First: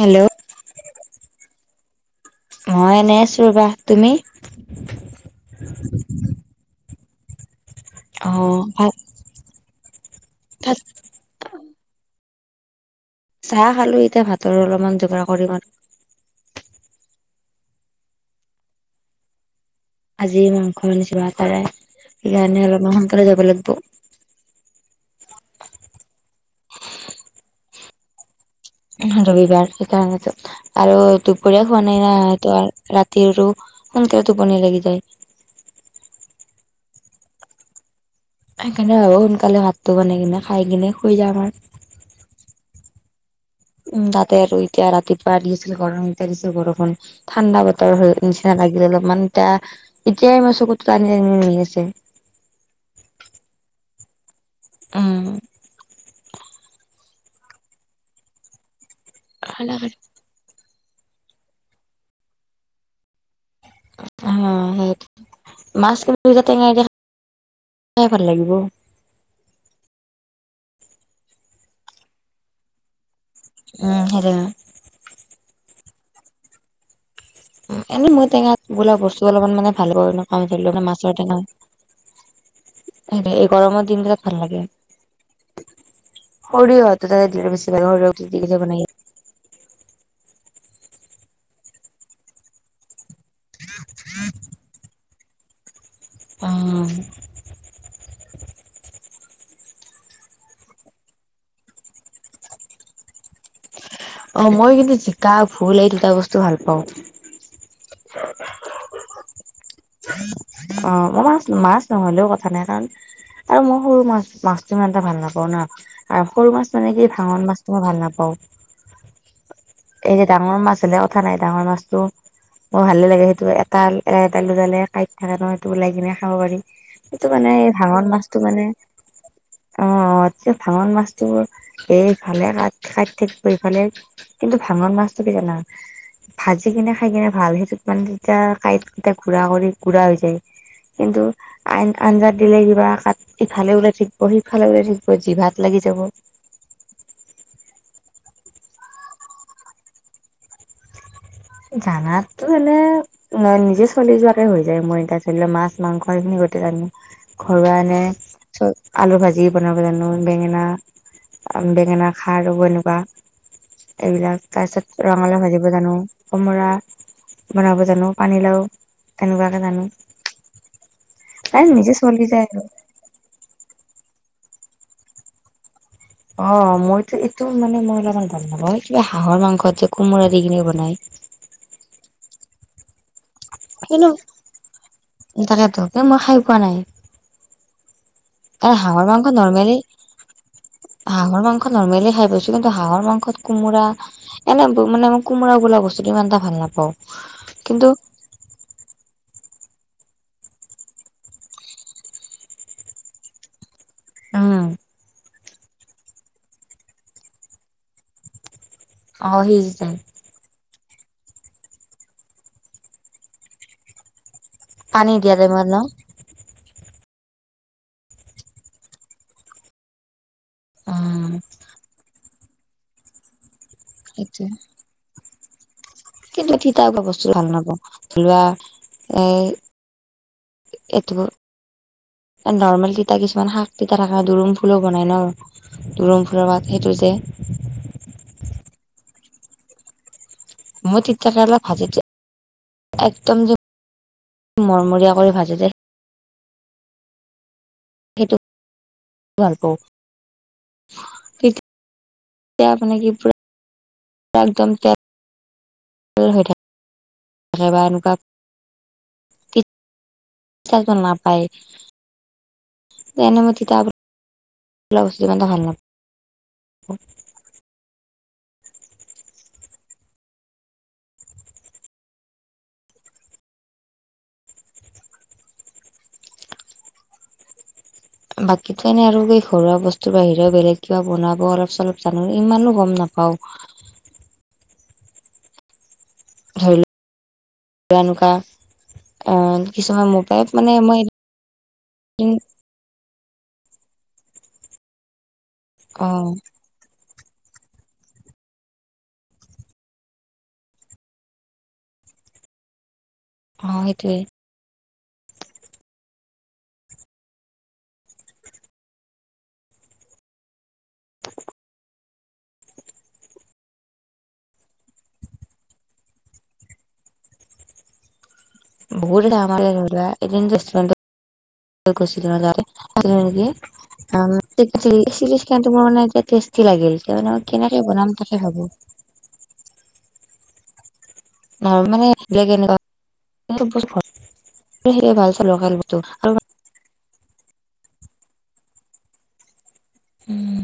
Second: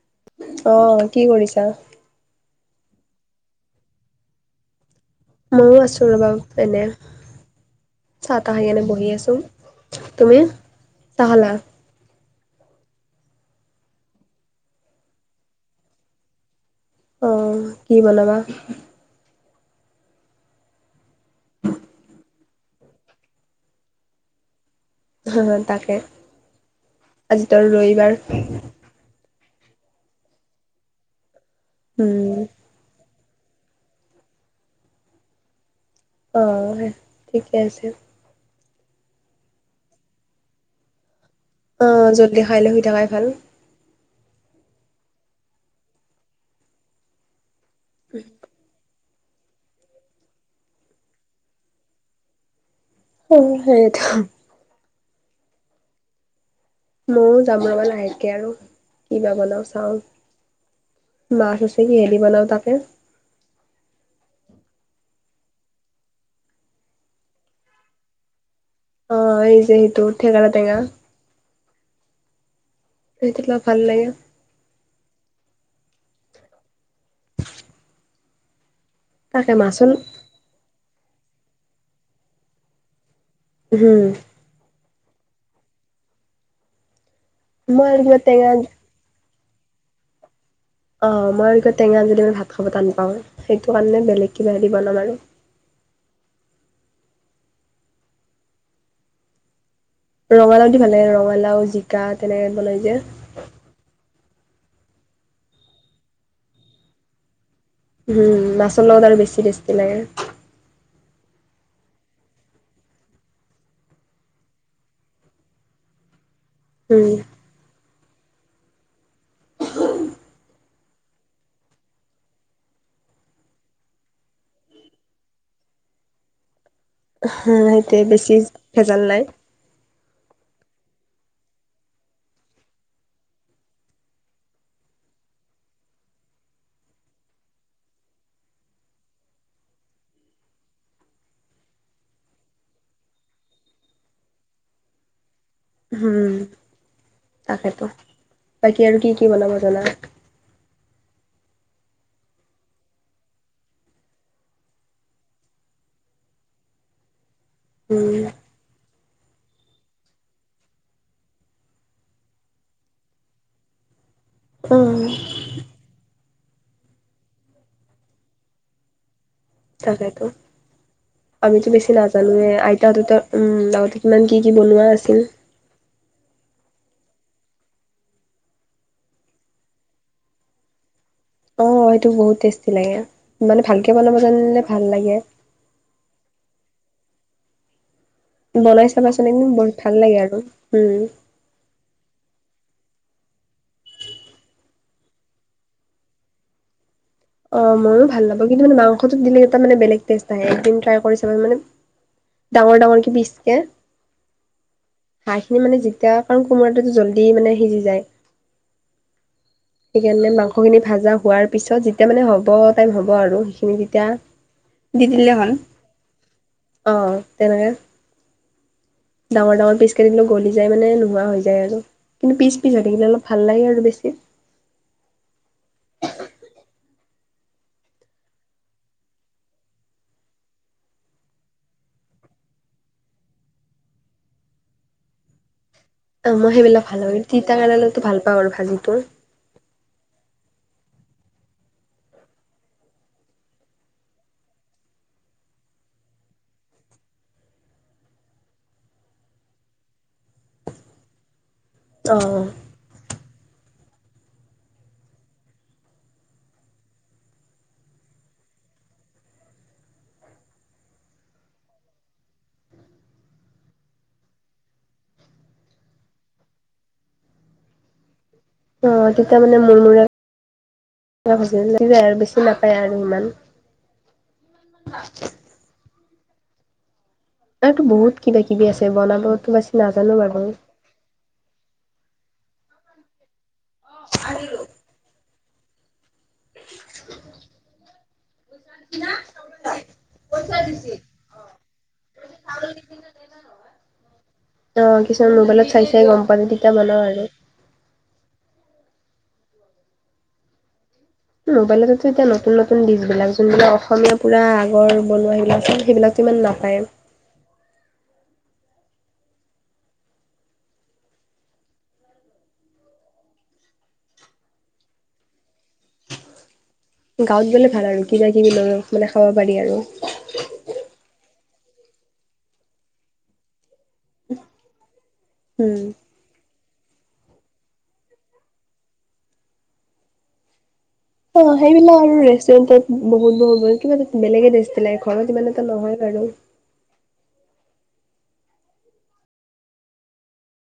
Hello অ কি কৰিছা? মই এনেই আছো ৰবা। তুমি? মইও আছো ৰবা এনে। চ অ তাহ খাইগিনে ভাত বহি আছো। তুমি ভাত চা খালা? চাহ খালো এতিয়া ভাতৰ অলপমান যোগাৰ কৰিম আৰু। অ কি বনাবা? আজি মাংস আনিছিলো আটাৰে সেইকাৰণে অলপমান সোনকালে যাব লাগব। হ তাকে, আজিটো ৰবিবাৰ। ৰবিবাৰ সেইকাৰণেতো আৰু দুপৰীয়া খোৱা নাই উম না ত ৰা [unintelligible] সোনকাল টোপনি লাগি যায়। অ ঠিকে আছে। সেইকাৰণে হাব সোনকালে ভাতটো বনাই কিনে খাই কিনে শুই যাম। আৰু অ জল্দি খাই লৈ শুই থাকাই ভাল। উম তাতে আৰু এতিয়া ৰাতিপুৱা দিছিল গৰম এতিয়া দিছে বৰষুন ঠাণ্ডা বতৰ। নিচিনা লাগিলে অলপমান। এতিয়া এতিয়াই মোৰ চকু টানি টানি নি আছে। অ সেইটো। অ ময়ও জামৰবা লাহেকে আৰু কিবা বনাওঁ চাওঁ। মাছ আছে কিহেদি বনাও তাকে অ সেইটো মাছ কিন্ত দুটা টেঙ দো। চাই ভাল লাগিব। অ এই যে এইটো ঠেঙাৰা টেঙা। সেইটো ভাল উম লাগে। সেইটো উ এনে মই টেঙা বোলা বস্তু অলপমান তাকে মানে ভাল মাছৰ নাপাওঁ তাতে আকৌ মাছ। সেই এই গৰমৰ দিন উম গিলাত ভাল লাগে। সৰিয়হতো তাতে দ বেছি ভাল মই আৰু সৰিয়হ কিবা টেঙা দিকেই বনাই। [unintelligible] অ মই ক টেঙা যদি ভাত খাব টান পাওঁ সেইটো কাৰণে বেলেগ কিবা দিৰি বনাম আৰু [unintelligible] অ ৰঙালাও দি ভাল লাগে ৰঙালাও জিকা তেনেক বনাই যে অ মই কিন্তু জিকা ভুল এই দুটা বস্তু ভাল পাওঁ। উম মাছৰ লগত আৰু বেছি টেষ্টি লাগে। অ মই মাছ মাছ নহলেও কথা নাই কাৰণ আৰু মই সৰু মাছ মাছটো ইমান এটা ভাল নাপাওঁ ন। আৰু সৰু মাছ মানে উম, কি ভাঙন মাছো মই ভাল নাপাওঁ। [unintelligible] এই যে ডাঙৰ মাছ হ'লে কথা নাই ডাঙৰ মাছতটো। ম ভালে লাগে সেইটো এটা এটা এটাডালে কাইত থাকে ন সেইটো ওলাই কিনে খাব পাৰি। সেইটো মানে এই সেইটোৱে ভাঙন বেছি মাছতটো মানে ভেজাল নাই। অ। ভাঙন মাছতটো সেফালে ক কা ইট থাকিব ইফালে কিন্তু ভাঙন মাছটো। ভাজি কিনে খাই কিনে ভাল সেইটোত মানে তেতিয়া কাইত ক গুৰা কৰি গুৰা হৈ যায়। কিন্তু আইন আঞ্জাত দিলে কিবা কাত ইফালে ওলাই থাকিব সিফালে উওলাই থাকিব যি ভাত উম তাকেইেতো বাকী আৰু কি কি বনাব জানা? জানাতো হলে নিজে চলি যোৱাকে হৈ যায় মই [unintelligible] মাছ মাংস এইখিনি। জো ঘৰুৱা এনে উম, চ আলু ভাজি বনাব জানো বেঙেনা। বেঙেনা খাৰ ৰব এনেকুৱা এইবিলাক তাৰ পিছত উম, ৰঙালাও ভাজিব জানো। কোমোৰা বনাব জানো পানীলাও। তেনেকুৱাকে জানো তাকেতো এ আমিতো বেছি নিজে চলি যায় নাজানোয়ে আৰু আইতা দুতা উম আগতে কিমান কি কি বনোৱা আছিল। অ মইতো এইটো মানে মই অলমান ভাল নাপাওঁ কিবা হাঁহৰ মাংস যে কোমোৰা দি কিনে বনাই। অ সেটো বহুত টেষ্টি লাগে। মানে ভালকে কিন্তু বনাব জানিলে ভাল লাগে। তাকেতো কিন্তু মই এ বনাই হাঁহৰ চাবাচোন মাংস একদম বহুত নৰ্মেলি ভাল লাগে আৰু উম। হাঁহৰ মাংস নৰ্মেলি খাই পাইছো কিন্তু হাঁহৰ মাংস। ত কোমোৰা এনে মানে মই কোমোৰা বোলা বস্তুতটো ইমান এটা ভাল নাপাওঁ। অ কিন্তু মইো ভাল লাগো কিন্তু মানে মাংসটো। দিলেটা মানে বেলেগ টেষ্ট আহে একদিন ট্ৰাই কৰি চাব মানে ডাঙৰ ডাঙৰ কি পিচ কে অ। হাঁহখিনি মানে যেতিয়া কাৰণ কোমোৰাটো জল্দি মানে সিজি যায় অ সিজি যায় সেইকাৰণে মাংসখিনি ভাজা হোৱাৰ পিছত যিত তেতিয়া মানে হ'ব টাইম হ'ব আৰু সেইখিনি তেতিয়া দি পানী দিলে দিয়া যায় হল ন অ তেনেকে ডাঙৰ ডাঙৰ পিচ কাটিলো গলি যায় মানে নোহোৱা উম হৈ যায় আৰু কিন্তু পিছি পিছ হৈথাকিলে অলপ ভাল লাগে আৰু বেছি। সেইটোয়ে কিন্তু তিতা হব বস্তু ভাল নাপাও লোৱা এই এথব নৰ্মেল তিতা কিছুমান শাক তিতা থাকা দুৰুন ফুলো বনাই ন দুৰুম অ ফুলৰ মই পাত সেইবিলাক সেইটো ভাল যে নাপাও তিতাকেৰেলা ভাল পাওঁ আৰু ভাজিটো মই তি্তাকেৰেলা ভাজিটো একদম যে মৰমৰীয়া কৰি ভাজি দে সেইটো ভাল পাওঁ অ'। তেতিয়া মানে কি পু একদম তে ভৈ থাক থাকে বা এনেকুৱা তিতা ভাল নাপায় [unintelligible] অ অ তেতিয়া মানে মোৰ মূৰে ল যায় আৰু বেছি নাপায় আৰু ইমান আ [unintelligible] বহুত কিবা কিবি বাকীতো আছে এনে আৰু এই বনাবতো বেছি ঘৰুৱা নাজানো বস্তুৰ বাৰু। বাহিৰেও বেলেগ কিবা বনাব অলপ চলপ জানো ইমানো গম নাপাওঁ ধৰি লও এনকা এনকা অহ কিছুমান মোৰ পৰাই মানে মই অহ কিছুমান মোবাইলত চাই চাই অ গম পালো তেতিয়া বনাও আৰু মোবাইলত তো এতিয়া নতুন নতুন দিচ বিলাক অ যোনবিলাক অসমীয়া সেইটোয়ে পুৰা ৰ বনোৱা সিবিলাক চ সেইবিলাকতো ইমান নাপায় এ [unintelligible] গাঁৱত গ'লে ভাল আৰু কিবা কিবি [unintelligible] [unintelligible] অ লৈ মানে [unintelligible] খাব চিৰিছলি তোমাৰ পাৰি আৰু উম। মানে টেষ্ট ষ্টি লাগিল ত মানে মই কেনেকে বনাম তাকে ভাবো অ নৰ্মেল সেইবিলাক মানে আৰু বেলেগ এনেকুৱা ৰেষ্টুৰেন্টত বহুত বহুত বহ কিবা বস্তু এটা বেলেগে টেষ্টি লাগে ভাল ঘৰত ইমান এটা লোকেল বস্তু নহয় বাৰু [inaudible] উম